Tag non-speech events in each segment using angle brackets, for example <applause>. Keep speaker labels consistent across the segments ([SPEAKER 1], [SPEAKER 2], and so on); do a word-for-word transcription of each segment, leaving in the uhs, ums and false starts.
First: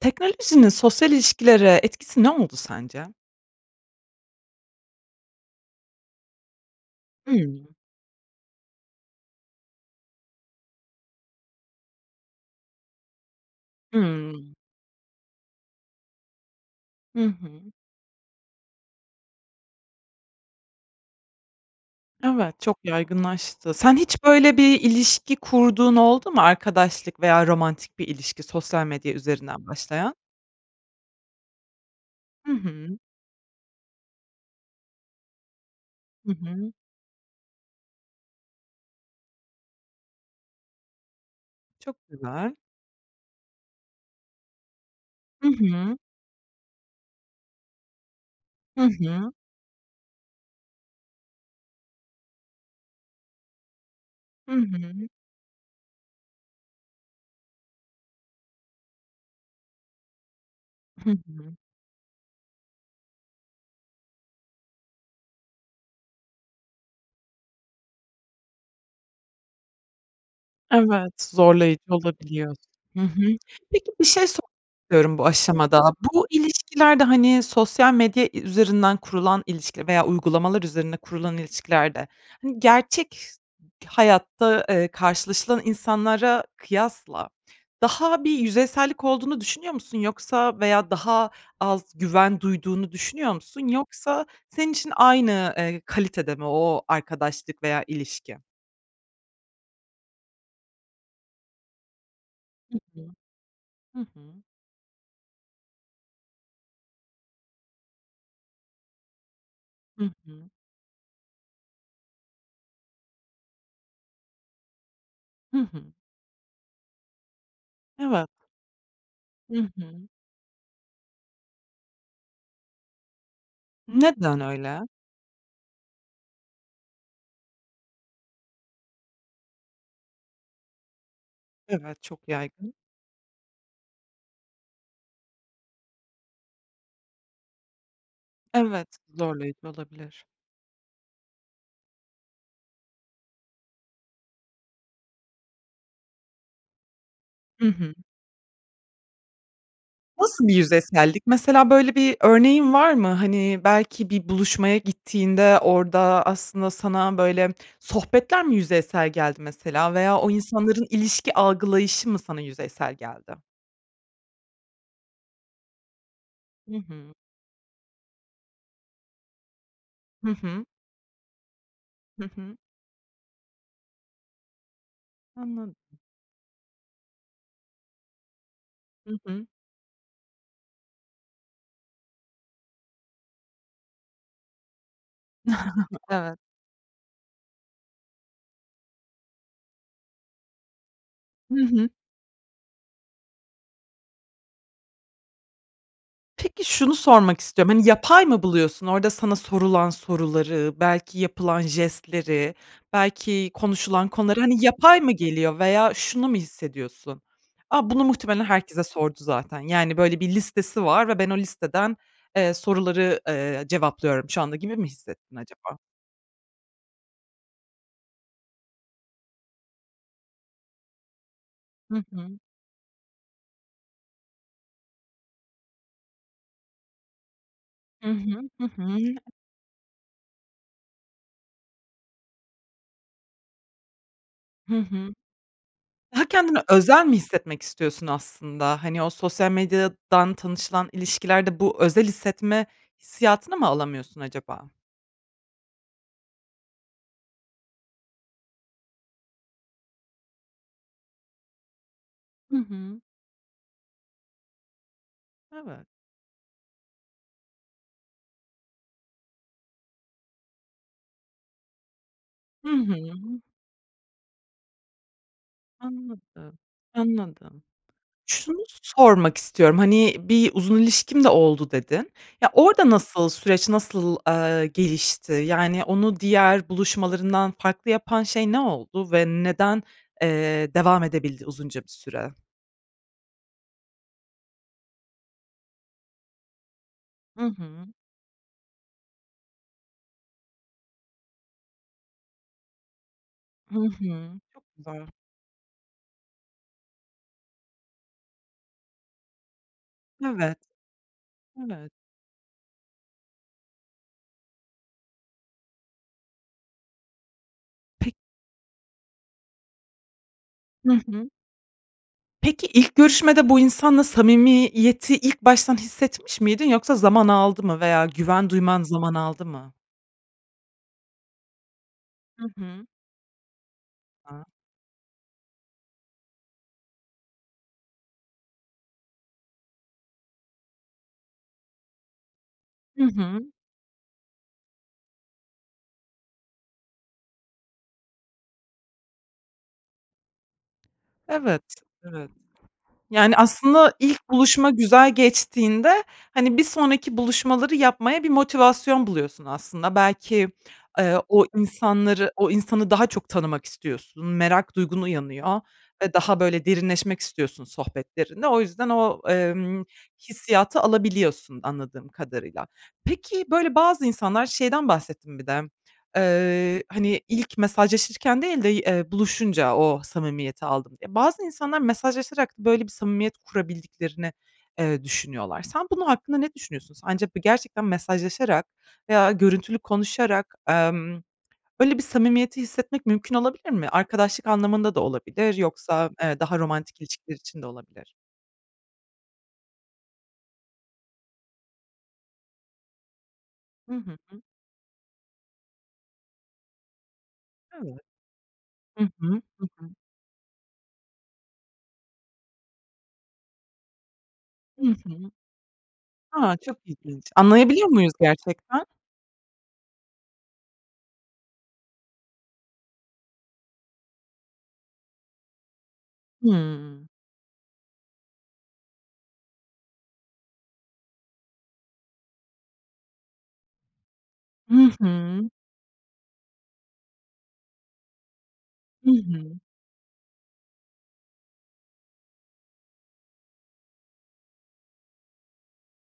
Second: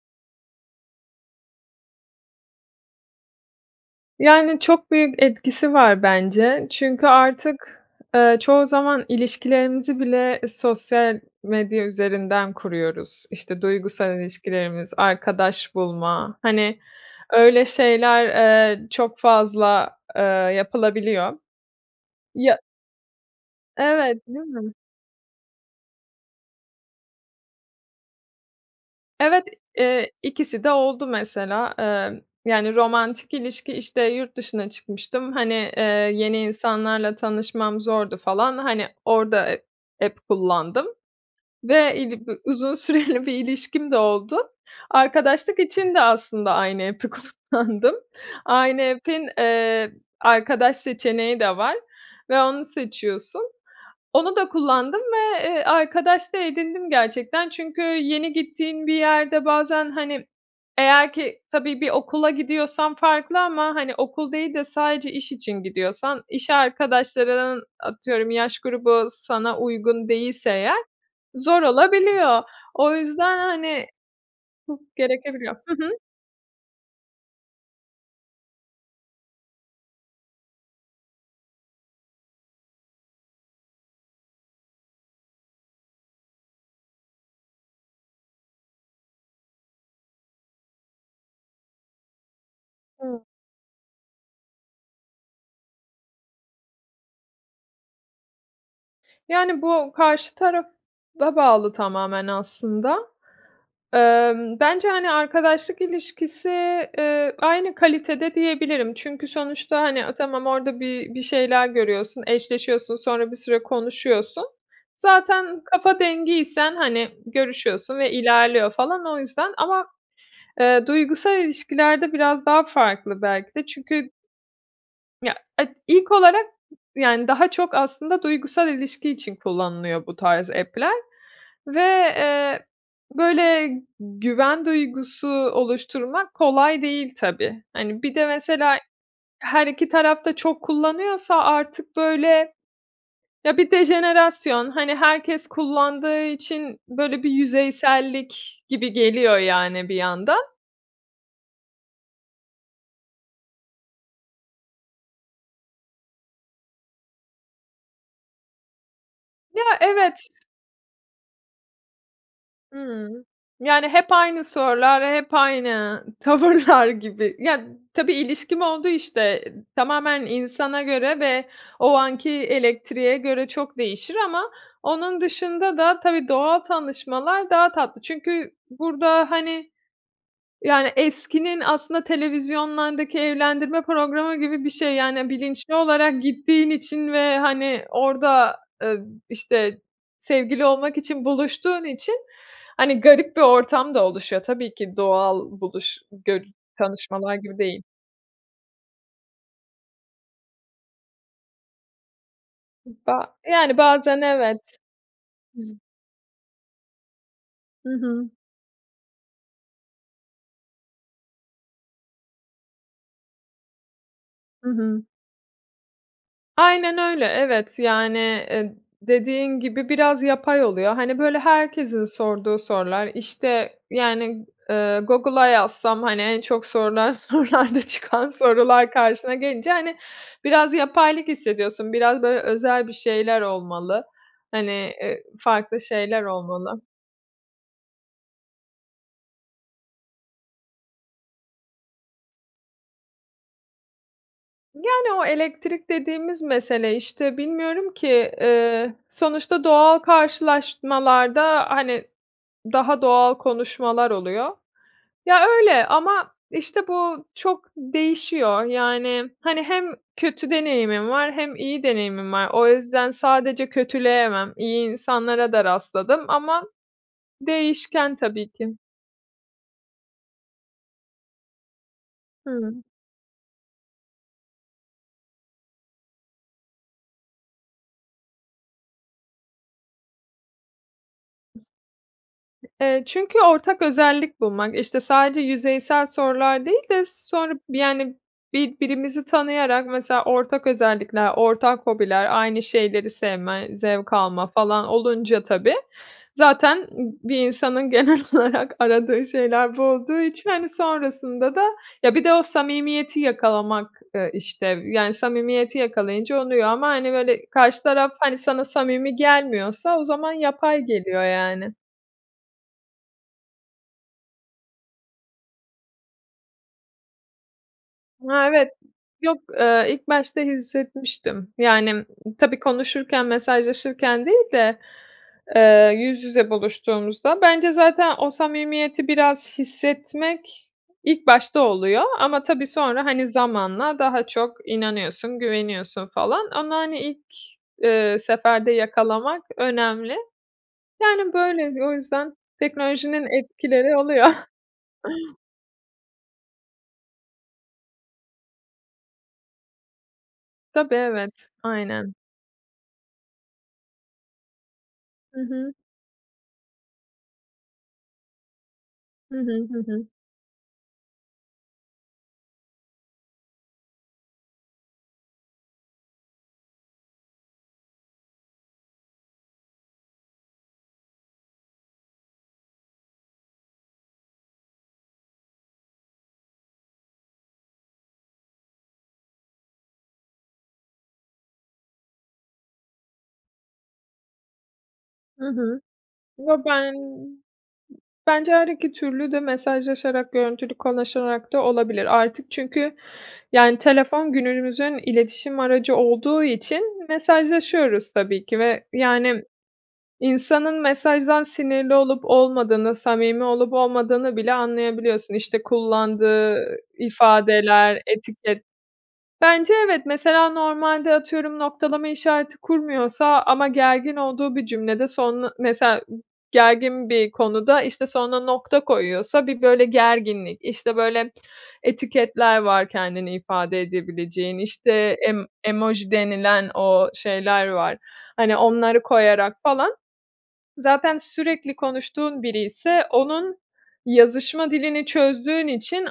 [SPEAKER 1] Teknolojinin sosyal ilişkilere etkisi ne oldu sence?
[SPEAKER 2] Yani, çok büyük etkisi var bence. Çünkü
[SPEAKER 1] Hıı.
[SPEAKER 2] artık, ııı, çoğu zaman ilişkilerimizi bile sosyal medya üzerinden kuruyoruz. İşte, duygusal
[SPEAKER 1] Hıı.
[SPEAKER 2] ilişkilerimiz, arkadaş bulma. Hani,
[SPEAKER 1] Hı
[SPEAKER 2] öyle
[SPEAKER 1] hı.
[SPEAKER 2] şeyler, eee, çok fazla, eee, yapılabiliyor. Ya
[SPEAKER 1] Evet, çok yaygınlaştı. Sen hiç
[SPEAKER 2] Evet, değil
[SPEAKER 1] böyle
[SPEAKER 2] mi?
[SPEAKER 1] bir ilişki kurduğun oldu mu? Arkadaşlık veya romantik bir ilişki, sosyal medya
[SPEAKER 2] Evet,
[SPEAKER 1] üzerinden
[SPEAKER 2] eee,
[SPEAKER 1] başlayan.
[SPEAKER 2] ikisi de oldu, mesela. Emm,
[SPEAKER 1] Hı
[SPEAKER 2] yani,
[SPEAKER 1] hı.
[SPEAKER 2] romantik ilişki, işte, yurt dışına çıkmıştım, hani, eee,
[SPEAKER 1] Hı
[SPEAKER 2] yeni
[SPEAKER 1] hı.
[SPEAKER 2] insanlarla tanışmam zordu falan. Hani, orada, e app kullandım ve,
[SPEAKER 1] Çok
[SPEAKER 2] iii, bi
[SPEAKER 1] güzel.
[SPEAKER 2] uzun süreli bir ilişkim de oldu.
[SPEAKER 1] Hı
[SPEAKER 2] Arkadaşlık için
[SPEAKER 1] hı.
[SPEAKER 2] de aslında aynı app'i kullandım.
[SPEAKER 1] Hı
[SPEAKER 2] Aynı app'in
[SPEAKER 1] hı.
[SPEAKER 2] eee, arkadaş seçeneği de var ve onu seçiyorsun. Onu da
[SPEAKER 1] Hı
[SPEAKER 2] kullandım
[SPEAKER 1] hı.
[SPEAKER 2] ve, eee, arkadaş da edindim gerçekten. Çünkü yeni gittiğin bir yerde bazen, hani,
[SPEAKER 1] Hı
[SPEAKER 2] eğer ki
[SPEAKER 1] hı.
[SPEAKER 2] tabii bir okula gidiyorsan farklı ama, hani, okul değil de sadece iş için gidiyorsan, iş arkadaşlarının atıyorum yaş grubu sana uygun değilse eğer,
[SPEAKER 1] Evet,
[SPEAKER 2] zor
[SPEAKER 1] zorlayıcı
[SPEAKER 2] olabiliyor.
[SPEAKER 1] olabiliyor.
[SPEAKER 2] O
[SPEAKER 1] Hı hı.
[SPEAKER 2] yüzden, hani,
[SPEAKER 1] Peki, bir şey sormak
[SPEAKER 2] çok
[SPEAKER 1] istiyorum bu
[SPEAKER 2] gerekebiliyor. Hı
[SPEAKER 1] aşamada,
[SPEAKER 2] hı.
[SPEAKER 1] bu ilişkilerde, hani, sosyal medya i üzerinden kurulan ilişkiler veya uygulamalar üzerine kurulan ilişkilerde, hani, gerçek ş hayatta, eee, karşılaşılan insanlara kıyasla daha bir yüzeysellik olduğunu düşünüyor musun, yoksa veya daha az güven duyduğunu
[SPEAKER 2] Hıı.
[SPEAKER 1] düşünüyor musun, yoksa senin için aynı, eee, kalitede mi o arkadaşlık veya ilişki?
[SPEAKER 2] Yani, bu karşı tarafa bağlı tamamen
[SPEAKER 1] Hı
[SPEAKER 2] aslında.
[SPEAKER 1] hı, hı hı.
[SPEAKER 2] Emm, bence, hani, arkadaşlık ilişkisi, ııı, aynı kalitede diyebilirim çünkü sonuçta,
[SPEAKER 1] Hı
[SPEAKER 2] hani, a, tamam,
[SPEAKER 1] hı.
[SPEAKER 2] orada bir bir şeyler görüyorsun, eşleşiyorsun, sonra bir süre konuşuyorsun.
[SPEAKER 1] Hı
[SPEAKER 2] Zaten
[SPEAKER 1] hı.
[SPEAKER 2] kafa dengiysen, hani, görüşüyorsun ve
[SPEAKER 1] Evet.
[SPEAKER 2] ilerliyor falan o yüzden.
[SPEAKER 1] Hı
[SPEAKER 2] Ama,
[SPEAKER 1] hı.
[SPEAKER 2] eee, duygusal ilişkilerde biraz daha farklı belki de çünkü
[SPEAKER 1] Neden öyle?
[SPEAKER 2] Ya, ed ilk olarak yani, daha çok aslında duygusal ilişki için kullanılıyor bu tarz app'ler ve,
[SPEAKER 1] Evet, çok
[SPEAKER 2] eee,
[SPEAKER 1] yaygın.
[SPEAKER 2] böyle güven duygusu oluşturmak kolay değil tabii. Hani, bir de mesela
[SPEAKER 1] Evet,
[SPEAKER 2] her
[SPEAKER 1] zorlayıcı
[SPEAKER 2] iki taraf
[SPEAKER 1] olabilir.
[SPEAKER 2] da çok kullanıyorsa artık, böyle Ya, bir de jenerasyon, hani, herkes kullandığı için böyle bir
[SPEAKER 1] Hı hı.
[SPEAKER 2] yüzeysellik gibi geliyor, yani, bir yandan.
[SPEAKER 1] Nasıl bir yüzeysellik? Mesela, böyle bir örneğin var mı? Hani, belki bir buluşmaya gittiğinde orada aslında sana, böyle, sohbetler mi yüzeysel geldi,
[SPEAKER 2] Ya,
[SPEAKER 1] mesela veya
[SPEAKER 2] evet.
[SPEAKER 1] o insanların ilişki algılayışı mı sana yüzeysel
[SPEAKER 2] Hıı.
[SPEAKER 1] geldi?
[SPEAKER 2] Yani, hep aynı sorular, hep aynı
[SPEAKER 1] Hı
[SPEAKER 2] tavırlar
[SPEAKER 1] hı.
[SPEAKER 2] gibi. Ya, tabii ilişkim oldu, işte, eee, tamamen
[SPEAKER 1] Hı hı.
[SPEAKER 2] insana göre ve o
[SPEAKER 1] Hı
[SPEAKER 2] anki
[SPEAKER 1] hı.
[SPEAKER 2] elektriğe göre çok değişir ama onun
[SPEAKER 1] Anladım.
[SPEAKER 2] dışında da tabii doğal tanışmalar daha tatlı. Çünkü
[SPEAKER 1] Hı
[SPEAKER 2] burada,
[SPEAKER 1] hı.
[SPEAKER 2] hani, yani, eskinin aslında televizyonlardaki evlendirme programı gibi bir şey, yani, bilinçli
[SPEAKER 1] <chuckles>
[SPEAKER 2] olarak
[SPEAKER 1] Evet.
[SPEAKER 2] gittiğin için ve, hani, orada, ııı, b işte, sevgili olmak için
[SPEAKER 1] Hı
[SPEAKER 2] buluştuğun
[SPEAKER 1] hı.
[SPEAKER 2] için, hani, garip bir ortam da oluşuyor, tabii ki doğal buluş görü
[SPEAKER 1] Peki, şunu
[SPEAKER 2] tanışmalar
[SPEAKER 1] sormak
[SPEAKER 2] gibi
[SPEAKER 1] istiyorum,
[SPEAKER 2] değil.
[SPEAKER 1] hani, yapay mı buluyorsun? Orada sana sorulan soruları, belki yapılan jestleri,
[SPEAKER 2] Ba
[SPEAKER 1] belki
[SPEAKER 2] yani,
[SPEAKER 1] konuşulan
[SPEAKER 2] bazen,
[SPEAKER 1] konuları, hani,
[SPEAKER 2] evet.
[SPEAKER 1] yapay mı geliyor veya şunu mu hissediyorsun?
[SPEAKER 2] Hı
[SPEAKER 1] "A, bunu
[SPEAKER 2] hı.
[SPEAKER 1] muhtemelen herkese sordu zaten, yani, böyle bir listesi var ve ben o listeden, eee, soruları, eee, cevaplıyorum şu anda."
[SPEAKER 2] Hı
[SPEAKER 1] gibi mi
[SPEAKER 2] hı.
[SPEAKER 1] hissettin acaba?
[SPEAKER 2] Aynen öyle, evet. Yani, eee, dediğin gibi, biraz yapay oluyor. Hani, böyle, herkesin
[SPEAKER 1] Hı hı.
[SPEAKER 2] sorduğu sorular, işte, yani, eee, Google'a yazsam, hani, en çok sorulan sorularda
[SPEAKER 1] Hı
[SPEAKER 2] çıkan
[SPEAKER 1] hı. Hı
[SPEAKER 2] sorular
[SPEAKER 1] hı.
[SPEAKER 2] karşına gelince, hani, biraz yapaylık hissediyorsun, biraz, böyle, özel bir şeyler olmalı. Hani,
[SPEAKER 1] Hı hı.
[SPEAKER 2] eee, farklı şeyler
[SPEAKER 1] Daha kendini
[SPEAKER 2] olmalı.
[SPEAKER 1] özel mi hissetmek istiyorsun aslında? Hani, o sosyal medyadan tanışılan ilişkilerde bu özel hissetme hissiyatını mı alamıyorsun acaba?
[SPEAKER 2] Yani, o elektrik dediğimiz mesele, işte, bilmiyorum ki, eee, sonuçta doğal karşılaşmalarda, hani,
[SPEAKER 1] Hı hı.
[SPEAKER 2] daha doğal konuşmalar oluyor. Ya, öyle
[SPEAKER 1] Evet.
[SPEAKER 2] ama, işte, bu çok değişiyor. Yani, hani, hem kötü deneyimim var hem iyi deneyimim var. O
[SPEAKER 1] Hı hı.
[SPEAKER 2] yüzden sadece kötüleyemem, iyi insanlara da rastladım
[SPEAKER 1] Anladım,
[SPEAKER 2] ama
[SPEAKER 1] anladım.
[SPEAKER 2] değişken tabii
[SPEAKER 1] Şunu
[SPEAKER 2] ki.
[SPEAKER 1] sormak istiyorum, hani, "Bir uzun ilişkim de oldu." dedin. Ya,
[SPEAKER 2] Hıı.
[SPEAKER 1] orada nasıl süreç, nasıl, eee, gelişti? Yani, onu diğer buluşmalarından farklı yapan şey ne oldu? Ve neden, eee, devam edebildi uzunca bir süre?
[SPEAKER 2] Eee, çünkü ortak özellik bulmak. İşte, sadece yüzeysel sorular değil de
[SPEAKER 1] Hı
[SPEAKER 2] sonra bi
[SPEAKER 1] hı.
[SPEAKER 2] yani, birbirimizi tanıyarak mesela ortak özellikler, ortak hobiler, aynı şeyleri sevme,
[SPEAKER 1] Hı
[SPEAKER 2] zevk
[SPEAKER 1] hı.
[SPEAKER 2] alma
[SPEAKER 1] Çok
[SPEAKER 2] falan
[SPEAKER 1] güzel.
[SPEAKER 2] olunca tabii zaten bir insanın genel olarak aradığı şeyler bu olduğu için,
[SPEAKER 1] Evet.
[SPEAKER 2] hani, sonrasında da
[SPEAKER 1] Evet.
[SPEAKER 2] ya, bir de o samimiyeti yakalamak eee, işte, yani, samimiyeti yakalayınca oluyor ama, hani, böyle, karşı taraf,
[SPEAKER 1] P
[SPEAKER 2] hani, sana samimi gelmiyorsa o zaman yapay
[SPEAKER 1] Hı
[SPEAKER 2] geliyor,
[SPEAKER 1] hı.
[SPEAKER 2] yani.
[SPEAKER 1] Peki, ilk görüşmede bu insanla samimiyeti ilk baştan hissetmiş miydin, yoksa zaman aldı mı veya
[SPEAKER 2] Ha,
[SPEAKER 1] güven
[SPEAKER 2] evet.
[SPEAKER 1] duyman zaman
[SPEAKER 2] Yok,
[SPEAKER 1] aldı mı?
[SPEAKER 2] eee, ilk başta hissetmiştim. Yani,
[SPEAKER 1] Hı
[SPEAKER 2] tabii
[SPEAKER 1] hı.
[SPEAKER 2] konuşurken, mesajlaşırken değil de, eee, yüz yüze buluştuğumuzda. Bence zaten o samimiyeti biraz hissetmek ilk başta oluyor ama tabii sonra,
[SPEAKER 1] Hı
[SPEAKER 2] hani,
[SPEAKER 1] hı.
[SPEAKER 2] zamanla daha çok inanıyorsun, güveniyorsun falan. Onu, hani, ilk, eee, seferde yakalamak önemli. Yani,
[SPEAKER 1] Evet,
[SPEAKER 2] böyle, o
[SPEAKER 1] evet.
[SPEAKER 2] yüzden teknolojinin
[SPEAKER 1] Yani, aslında
[SPEAKER 2] etkileri oluyor.
[SPEAKER 1] ilk
[SPEAKER 2] <chuckles>
[SPEAKER 1] buluşma güzel geçtiğinde, hani, bir sonraki buluşmaları yapmaya bir motivasyon buluyorsun aslında. Belki,
[SPEAKER 2] Tabii,
[SPEAKER 1] eee, o
[SPEAKER 2] evet. Aynen.
[SPEAKER 1] insanları o insanı daha çok tanımak istiyorsun, merak duygun
[SPEAKER 2] Hı
[SPEAKER 1] uyanıyor
[SPEAKER 2] hı.
[SPEAKER 1] ve daha böyle derinleşmek istiyorsun sohbetlerinde. O yüzden o,
[SPEAKER 2] Hı hı. Hı
[SPEAKER 1] emm,
[SPEAKER 2] hı.
[SPEAKER 1] hissiyatı alabiliyorsun anladığım kadarıyla. Peki, böyle bazı insanlar şeyden bahsettin bir de, eee, hani, "İlk mesajlaşırken değil de y eee, buluşunca o samimiyeti aldım." diye. Bazı insanlar, mesajlaşarak böyle bir samimiyet kurabildiklerini, eee, düşünüyorlar. Sen, bunun hakkında ne düşünüyorsun? Sence b gerçekten mesajlaşarak veya görüntülü konuşarak, emm, böyle bir samimiyeti hissetmek mümkün olabilir mi? Arkadaşlık anlamında da
[SPEAKER 2] Hı
[SPEAKER 1] olabilir,
[SPEAKER 2] hı.
[SPEAKER 1] yoksa, eee,
[SPEAKER 2] Yo,
[SPEAKER 1] daha
[SPEAKER 2] ben
[SPEAKER 1] romantik ilişkiler için de olabilir.
[SPEAKER 2] bence her iki türlü de mesajlaşarak, görüntülü konuşarak da olabilir. Artık çünkü, yani,
[SPEAKER 1] Hı, hı
[SPEAKER 2] telefon
[SPEAKER 1] hı.
[SPEAKER 2] günümüzün iletişim aracı olduğu için
[SPEAKER 1] Evet.
[SPEAKER 2] mesajlaşıyoruz tabii ki ve,
[SPEAKER 1] Hı hı.
[SPEAKER 2] yani,
[SPEAKER 1] Hı hı.
[SPEAKER 2] insanın mesajdan sinirli olup olmadığını, samimi olup olmadığını bile
[SPEAKER 1] Hı hı.
[SPEAKER 2] anlayabiliyorsun. İşte,
[SPEAKER 1] A!
[SPEAKER 2] kullandığı
[SPEAKER 1] Çok ilginç. Anlayabiliyor
[SPEAKER 2] ifadeler,
[SPEAKER 1] muyuz
[SPEAKER 2] etiket.
[SPEAKER 1] gerçekten?
[SPEAKER 2] Bence, evet. Mesela, normalde atıyorum, noktalama işareti kurmuyorsa ama gergin olduğu bir cümlede son mesela,
[SPEAKER 1] Hıı.
[SPEAKER 2] gergin bir konuda, işte, sonuna nokta koyuyorsa bir, böyle, gerginlik, işte, böyle, etiketler var kendini ifade edebileceğin,
[SPEAKER 1] Hı
[SPEAKER 2] işte, em
[SPEAKER 1] hı.
[SPEAKER 2] emoji denilen o şeyler var, hani, onları
[SPEAKER 1] Hı
[SPEAKER 2] koyarak
[SPEAKER 1] hı.
[SPEAKER 2] falan. Zaten sürekli konuştuğun biriyse onun yazışma dilini çözdüğün için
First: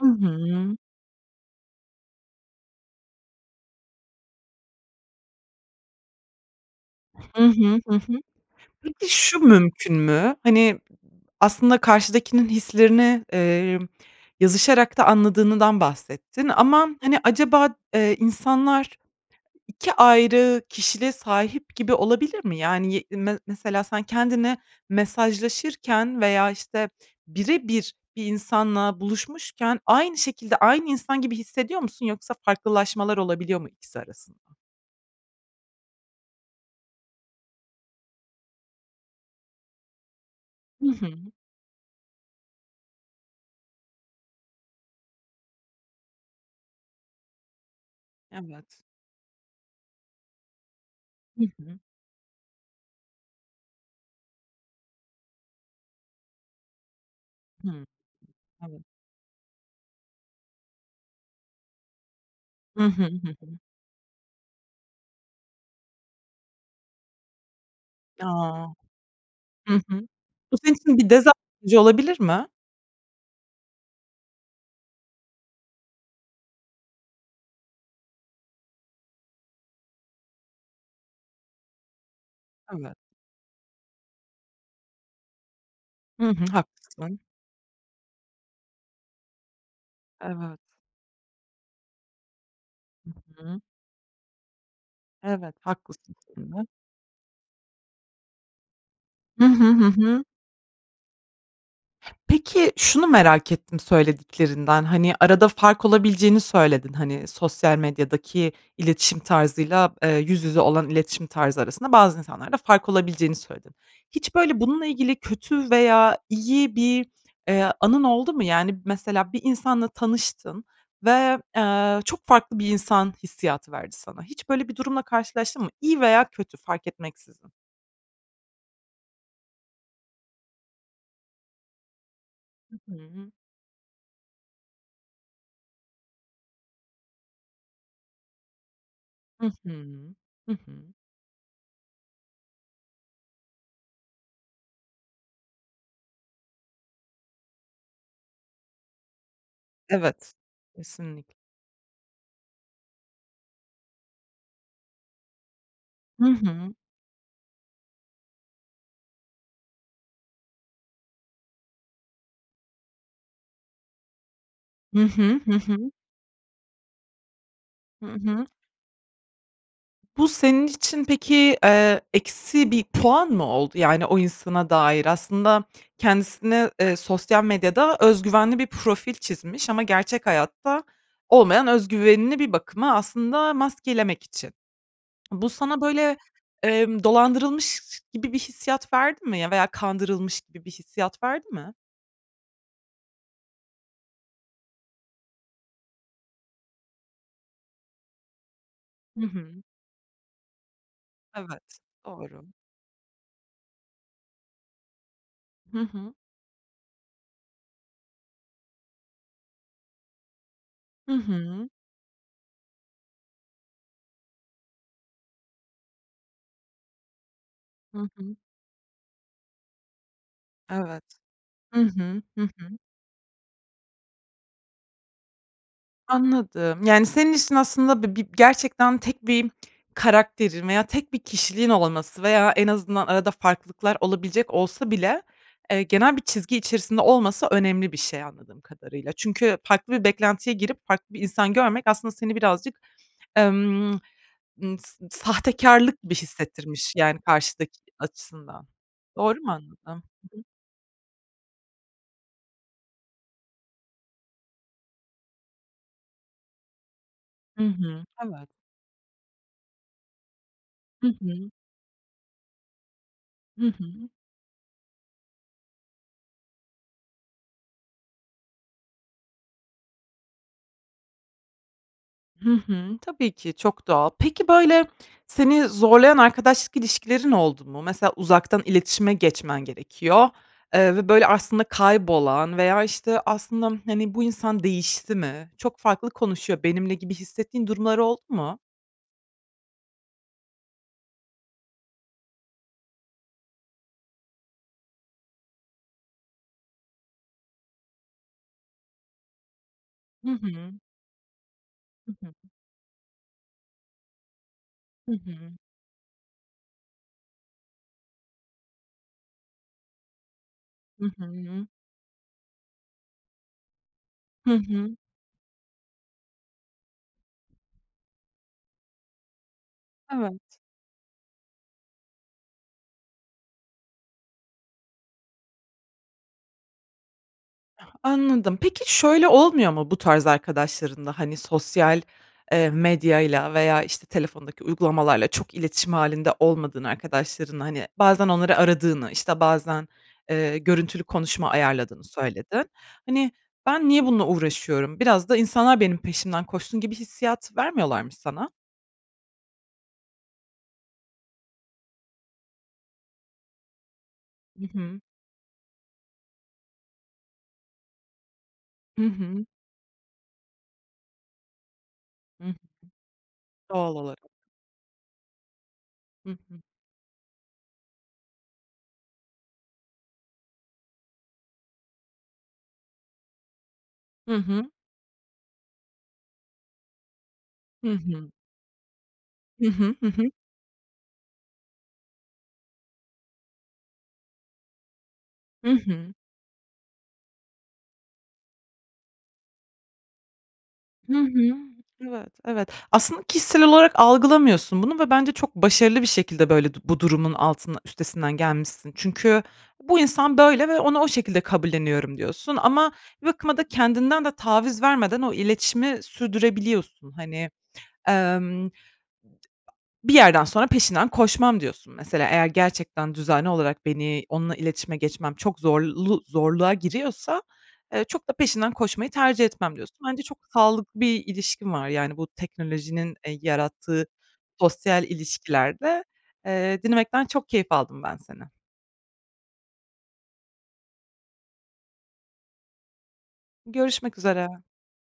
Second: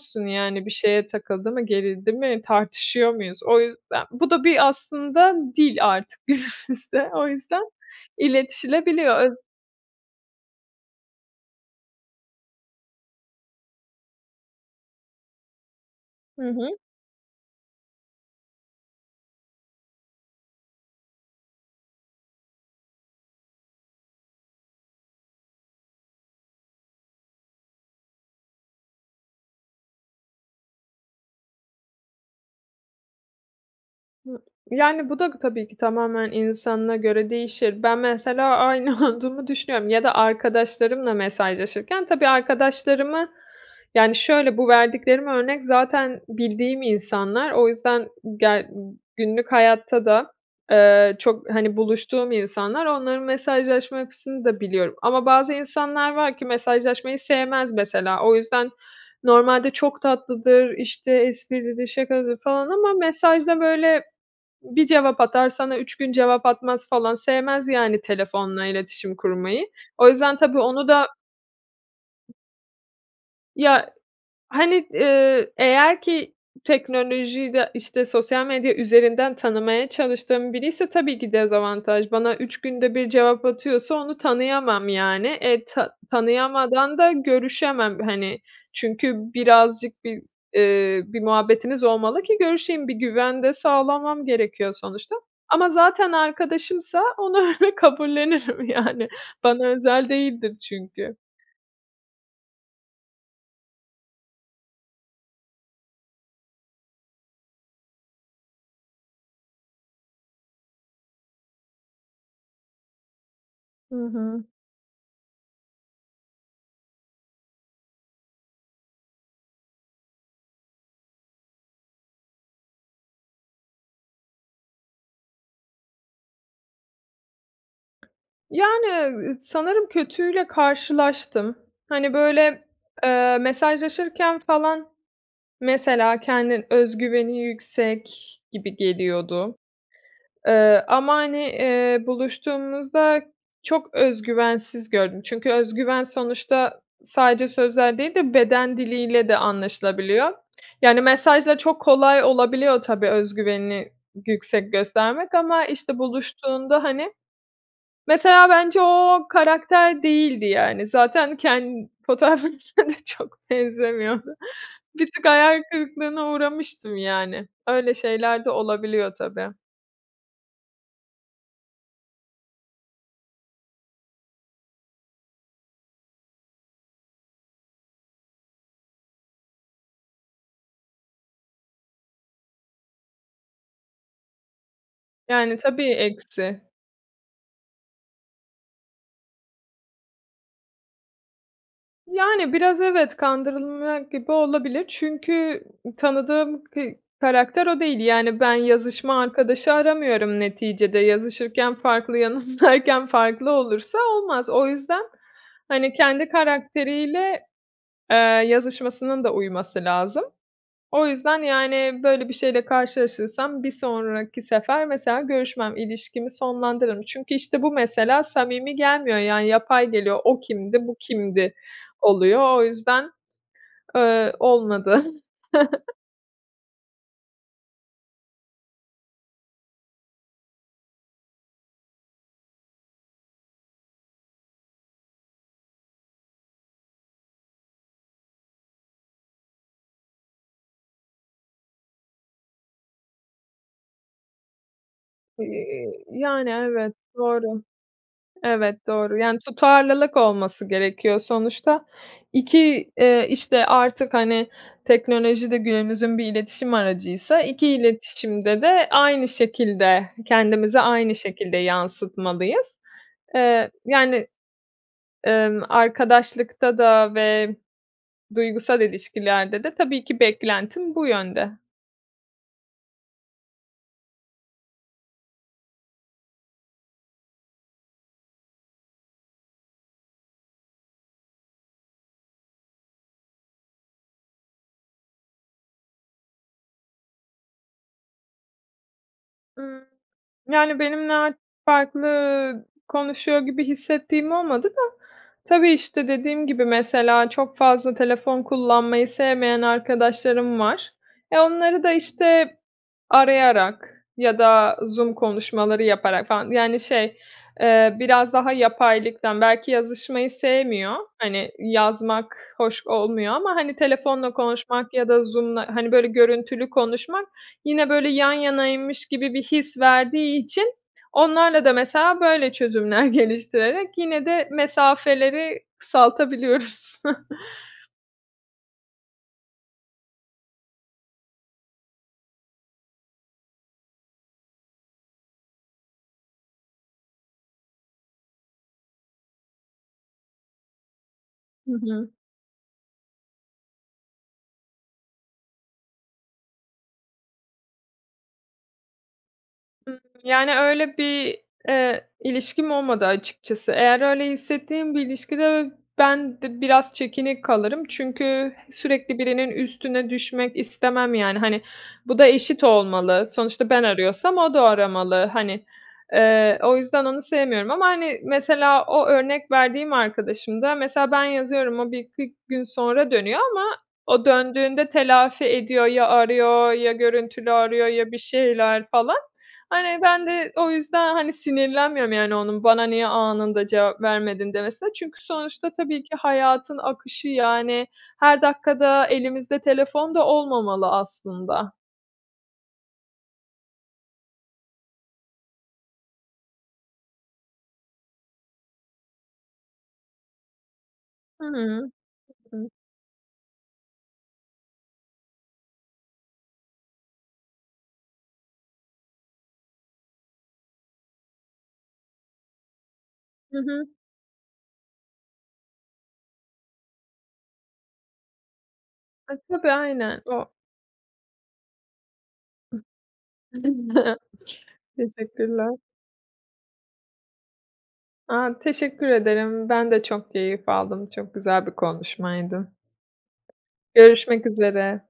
[SPEAKER 1] Hı
[SPEAKER 2] yani, bir
[SPEAKER 1] hı.
[SPEAKER 2] şeye takıldı mı, gerildi mi, tartışıyor muyuz? O yüzden, bu da bir aslında dil artık günümüzde. O
[SPEAKER 1] Hı
[SPEAKER 2] yüzden
[SPEAKER 1] hı. Hı hı. Peki,
[SPEAKER 2] iletişilebiliyor. Öz
[SPEAKER 1] şu mümkün mü? Hani, aslında karşıdakinin hislerini, eee, yazışarak da anladığınıdan
[SPEAKER 2] Hı
[SPEAKER 1] bahsettin
[SPEAKER 2] hı.
[SPEAKER 1] ama, hani, acaba, eee, insanlar iki ayrı kişiliğe sahip gibi olabilir mi? Yani, ye me mesela, sen kendini mesajlaşırken veya, işte, bire bir bir insanla buluşmuşken aynı şekilde, aynı insan gibi hissediyor musun yoksa farklılaşmalar olabiliyor mu ikisi arasında?
[SPEAKER 2] Hı Yani, bu da tabii ki tamamen insanına göre değişir. Ben, mesela aynı olduğumu düşünüyorum ya da
[SPEAKER 1] Hı hı.
[SPEAKER 2] arkadaşlarımla mesajlaşırken tabii arkadaşlarımı Yani, şöyle; bu verdiklerimi örnek zaten bildiğim insanlar. O yüzden ge
[SPEAKER 1] Evet.
[SPEAKER 2] günlük hayatta da, eee,
[SPEAKER 1] Hı
[SPEAKER 2] çok, hani,
[SPEAKER 1] hı.
[SPEAKER 2] buluştuğum insanlar. Onların mesajlaşma yapısını da biliyorum. Ama bazı insanlar var ki mesajlaşmayı sevmez
[SPEAKER 1] Hıı,
[SPEAKER 2] mesela, o yüzden
[SPEAKER 1] evet.
[SPEAKER 2] normalde çok tatlıdır, işte, esprilidir, şakacıdır falan
[SPEAKER 1] Hı
[SPEAKER 2] ama
[SPEAKER 1] hı. Hı hı.
[SPEAKER 2] mesajda, böyle, bir cevap atar, sana üç gün cevap atmaz falan sevmez, yani,
[SPEAKER 1] A!
[SPEAKER 2] telefonla iletişim kurmayı.
[SPEAKER 1] Hı hı.
[SPEAKER 2] O yüzden
[SPEAKER 1] Bu,
[SPEAKER 2] tabii
[SPEAKER 1] senin
[SPEAKER 2] onu
[SPEAKER 1] için
[SPEAKER 2] da
[SPEAKER 1] bir dezavantajı olabilir mi?
[SPEAKER 2] Ya, hani, ııı, eğer ki teknolojiyi de, işte, sosyal medya üzerinden tanımaya çalıştığım biriyse tabii ki dezavantaj. Bana üç günde
[SPEAKER 1] Evet.
[SPEAKER 2] bir cevap atıyorsa onu tanıyamam, yani. E, tanı
[SPEAKER 1] Hı hı,
[SPEAKER 2] tanıyamadan da
[SPEAKER 1] haklısın.
[SPEAKER 2] görüşemem, hani. Çünkü birazcık bir,
[SPEAKER 1] Evet.
[SPEAKER 2] eee, bir muhabbetimiz olmalı ki görüşeyim, bir
[SPEAKER 1] Hı
[SPEAKER 2] güven de
[SPEAKER 1] hı.
[SPEAKER 2] sağlamam gerekiyor sonuçta.
[SPEAKER 1] Evet,
[SPEAKER 2] Ama zaten
[SPEAKER 1] haklısın. <unintelligible>
[SPEAKER 2] arkadaşımsa onu öyle kabullenirim, yani.
[SPEAKER 1] Hı hı,
[SPEAKER 2] Bana
[SPEAKER 1] hı
[SPEAKER 2] özel
[SPEAKER 1] hı.
[SPEAKER 2] değildir çünkü.
[SPEAKER 1] Peki, şunu merak ettim söylediklerinden, hani, arada fark olabileceğini söyledin; hani, sosyal medyadaki iletişim tarzıyla, eee, yüz yüze olan iletişim tarzı arasında bazı insanlarda fark olabileceğini söyledin.
[SPEAKER 2] Hı
[SPEAKER 1] Hiç,
[SPEAKER 2] hı.
[SPEAKER 1] böyle, bununla ilgili kötü veya iyi bir, eee, anın oldu mu? Yani, mesela, bir insanla tanıştın ve, eee, çok farklı bir insan hissiyatı verdi sana. Hiç böyle bir durumla karşılaştın mı? İyi veya kötü, fark etmeksizin.
[SPEAKER 2] Yani, ııı, sanırım kötüyle karşılaştım. Hani, böyle,
[SPEAKER 1] Hı hı.
[SPEAKER 2] eee, mesajlaşırken falan, mesela, kendi öz güveni yüksek gibi
[SPEAKER 1] Hı
[SPEAKER 2] geliyordu.
[SPEAKER 1] hı, hı hı.
[SPEAKER 2] Eee, ama, hani, eee, buluştuğumuzda çok öz güvensiz gördüm. Çünkü öz güven sonuçta sadece sözler değil de beden diliyle de
[SPEAKER 1] Evet,
[SPEAKER 2] anlaşılabiliyor. Yani,
[SPEAKER 1] kesinlik
[SPEAKER 2] mesajda çok kolay olabiliyor tabii öz güvenini yüksek göstermek ama, işte,
[SPEAKER 1] Hı hı.
[SPEAKER 2] buluştuğunda hani Mesela, bence o, o karakter değildi, yani. Zaten ken fotoğraflarına da çok benzemiyordu.
[SPEAKER 1] Hı
[SPEAKER 2] Bir tık
[SPEAKER 1] hı, hı
[SPEAKER 2] hayal
[SPEAKER 1] hı.
[SPEAKER 2] kırıklığına uğramıştım, yani. Öyle
[SPEAKER 1] Hı
[SPEAKER 2] şeyler
[SPEAKER 1] hı.
[SPEAKER 2] de olabiliyor, tabii.
[SPEAKER 1] Bu senin için peki, eee, eksi bir puan mı oldu, yani, o insana dair? Aslında kendisine, eee, sosyal medyada öz güvenli bir profil çizmiş ama gerçek hayatta olmayan öz güvenini bir bakıma aslında maskelemek için. Bu
[SPEAKER 2] Yani,
[SPEAKER 1] sana,
[SPEAKER 2] tabii,
[SPEAKER 1] böyle,
[SPEAKER 2] eksi.
[SPEAKER 1] emm, dolandırılmış gibi bir hissiyat verdi mi? Ya, veya kandırılmış gibi bir hissiyat verdi mi?
[SPEAKER 2] Yani, biraz evet, kandırılmak gibi olabilir. Çünkü tanıdığım k karakter o değil. Yani, ben yazışma
[SPEAKER 1] Hı hı.
[SPEAKER 2] arkadaşı aramıyorum neticede, yazışırken
[SPEAKER 1] Evet,
[SPEAKER 2] farklı,
[SPEAKER 1] doğru.
[SPEAKER 2] yanımdayken farklı olursa olmaz. O yüzden,
[SPEAKER 1] Hı
[SPEAKER 2] hani,
[SPEAKER 1] hı.
[SPEAKER 2] kendi karakteriyle, eee, yazışmasının da uyması lazım. O
[SPEAKER 1] Hı
[SPEAKER 2] yüzden,
[SPEAKER 1] hı.
[SPEAKER 2] yani, böyle bir şeyle karşılaşırsam bir sonraki sefer, mesela, görüşmem, ilişkimi sonlandırırım. Çünkü, işte, bu
[SPEAKER 1] Hı
[SPEAKER 2] mesela
[SPEAKER 1] hı.
[SPEAKER 2] samimi gelmiyor, yani, yapay geliyor, "O kimdi, bu
[SPEAKER 1] Evet.
[SPEAKER 2] kimdi?"
[SPEAKER 1] Hı hı.
[SPEAKER 2] oluyor.
[SPEAKER 1] Hı
[SPEAKER 2] O
[SPEAKER 1] hı.
[SPEAKER 2] yüzden, eee, olmadı. <chuckles>
[SPEAKER 1] Anladım. Yani, senin için aslında bi bi gerçekten tek bir karakterin veya tek bir kişiliğin olması veya en azından arada farklılıklar olabilecek olsa bile, eee, genel bir çizgi içerisinde olması önemli bir şey, anladığım kadarıyla. Çünkü farklı bir beklentiye girip farklı bir insan görmek aslında seni birazcık, emm, ımm, s sa
[SPEAKER 2] Y
[SPEAKER 1] sahtekarlık gibi
[SPEAKER 2] yani
[SPEAKER 1] hissettirmiş,
[SPEAKER 2] evet,
[SPEAKER 1] yani,
[SPEAKER 2] doğru.
[SPEAKER 1] karşıdaki açısından.
[SPEAKER 2] Evet, doğru. Yani,
[SPEAKER 1] Doğru mu anladım? Hı
[SPEAKER 2] tutarlılık
[SPEAKER 1] hı.
[SPEAKER 2] olması gerekiyor sonuçta. İki, eee, işte, artık, hani, teknolojide günümüzün bir iletişim aracıysa,
[SPEAKER 1] Hı
[SPEAKER 2] iki
[SPEAKER 1] hı. Evet.
[SPEAKER 2] iletişimde de aynı şekilde, kendimizi
[SPEAKER 1] Hı
[SPEAKER 2] aynı
[SPEAKER 1] hı.
[SPEAKER 2] şekilde yansıtmalıyız.
[SPEAKER 1] Hı
[SPEAKER 2] Eee,
[SPEAKER 1] hı.
[SPEAKER 2] yani, emm, arkadaşlıkta da ve duygusal ilişkilerde de tabii ki beklentim bu yönde.
[SPEAKER 1] Hı hı. Tabii ki çok doğal. Peki, böyle, seni zorlayan arkadaşlık ilişkilerin oldu mu? Mesela uzaktan iletişime geçmen gerekiyor, eee, ve, böyle, aslında kaybolan veya, işte, aslında, hani, "Bu insan değişti mi? Çok farklı konuşuyor benimle." gibi hissettiğin durumlar oldu mu?
[SPEAKER 2] Imm, yani, benimle a farklı konuşuyor gibi hissettiğim olmadı da... Tabii, işte, dediğim gibi, mesela çok fazla telefon kullanmayı sevmeyen
[SPEAKER 1] Hı
[SPEAKER 2] arkadaşlarım
[SPEAKER 1] hı.
[SPEAKER 2] var. E, onları da,
[SPEAKER 1] <unintelligible>
[SPEAKER 2] işte, arayarak ya da
[SPEAKER 1] Hı
[SPEAKER 2] Zoom
[SPEAKER 1] hı.
[SPEAKER 2] konuşmaları yaparak falan yani, şey, eee, biraz daha yapaylıktan. Belki yazışmayı sevmiyor,
[SPEAKER 1] Hı
[SPEAKER 2] hani,
[SPEAKER 1] hı.
[SPEAKER 2] yazmak hoş olmuyor ama, hani, telefonla
[SPEAKER 1] Hı
[SPEAKER 2] konuşmak
[SPEAKER 1] hı.
[SPEAKER 2] ya da Zoom'la, hani, böyle, görüntülü konuşmak yine, böyle, yan yanaymış gibi bir his verdiği
[SPEAKER 1] Evet.
[SPEAKER 2] için onlarla da mesela böyle çözümler geliştirerek yine de mesafeleri kısaltabiliyoruz. <chuckles>
[SPEAKER 1] Anladım. Peki, şöyle olmuyor mu bu tarz arkadaşlarınla? Hani, sosyal, eee, medyayla veya, işte, telefondaki uygulamalarla çok iletişim hâlinde olmadığın arkadaşlarınla, hani, bazen onları aradığını, işte, bazen, eee, görüntülü konuşma
[SPEAKER 2] Hı
[SPEAKER 1] ayarladığını
[SPEAKER 2] hı.
[SPEAKER 1] söyledin. Hani, "Ben niye bununla uğraşıyorum? Biraz da insanlar benim peşimden koşsun." gibi hissiyat vermiyorlar mı sana?
[SPEAKER 2] Iıı, yani, öyle bir, eee, ilişkim olmadı açıkçası. Eğer öyle
[SPEAKER 1] Hı
[SPEAKER 2] hissettiğim
[SPEAKER 1] hı.
[SPEAKER 2] bir ilişkide ö ben de biraz çekinik kalırım çünkü
[SPEAKER 1] Hı
[SPEAKER 2] sürekli
[SPEAKER 1] hı.
[SPEAKER 2] birinin üstüne düşmek istemem, yani, hani, bu da
[SPEAKER 1] Hı hı.
[SPEAKER 2] eşit olmalı. Sonuçta ben
[SPEAKER 1] Doğal olarak.
[SPEAKER 2] arıyorsam o da aramalı, hani.
[SPEAKER 1] Hı
[SPEAKER 2] Eee,
[SPEAKER 1] hı.
[SPEAKER 2] o yüzden onu sevmiyorum ama, hani, mesela o örnek verdiğim arkadaşımda mesela ben yazıyorum, o bir iki gün sonra dönüyor ama o
[SPEAKER 1] Hı hı.
[SPEAKER 2] döndüğünde telafi ediyor. Ya arıyor ya görüntülü arıyor
[SPEAKER 1] Hı
[SPEAKER 2] ya bir
[SPEAKER 1] hı.
[SPEAKER 2] şeyler falan.
[SPEAKER 1] Hı hı,
[SPEAKER 2] Hani,
[SPEAKER 1] hı
[SPEAKER 2] ben
[SPEAKER 1] hı.
[SPEAKER 2] de o yüzden, hani, sinirlenmiyorum, yani, onun, "Bana niye anında cevap vermedin?" demesine. Çünkü
[SPEAKER 1] Hı
[SPEAKER 2] sonuçta tabii
[SPEAKER 1] hı.
[SPEAKER 2] ki hayatın akışı yani her dakika da elimizde telefon da olmamalı
[SPEAKER 1] Hı hı.
[SPEAKER 2] aslında.
[SPEAKER 1] Evet, evet. Aslında kişisel olarak algılamıyorsun bunu ve bence çok başarılı bir şekilde böyle du bu durumun altında üstesinden gelmişsin. Çünkü, "Bu insan böyle ve onu o şekilde
[SPEAKER 2] Hıı.
[SPEAKER 1] kabulleniyorum." diyorsun.
[SPEAKER 2] <unintelligible>
[SPEAKER 1] Ama bir bakıma da kendinden de taviz vermeden o iletişimi sürdürebiliyorsun. Hani, emm, "Bir yerden sonra peşinden koşmam." diyorsun mesela. "Eğer gerçekten düzenli
[SPEAKER 2] Hı hı.
[SPEAKER 1] olarak beni onunla iletişime geçmem çok zorlu zorluğa giriyorsa, eee, çok da peşinden koşmayı
[SPEAKER 2] E,
[SPEAKER 1] tercih
[SPEAKER 2] tabii,
[SPEAKER 1] etmem." diyorsun. Bence
[SPEAKER 2] aynen.
[SPEAKER 1] çok
[SPEAKER 2] O
[SPEAKER 1] sağlıklı bir ilişkin var, yani, bu teknolojinin, eee, yarattığı
[SPEAKER 2] <chuckles>
[SPEAKER 1] sosyal
[SPEAKER 2] Teşekkürler.
[SPEAKER 1] ilişkilerde. Eee, dinlemekten çok keyif aldım ben seni.
[SPEAKER 2] A! Teşekkür ederim. Ben de çok keyif aldım, çok güzel bir konuşmaydı.
[SPEAKER 1] Görüşmek
[SPEAKER 2] Görüşmek
[SPEAKER 1] üzere.
[SPEAKER 2] üzere.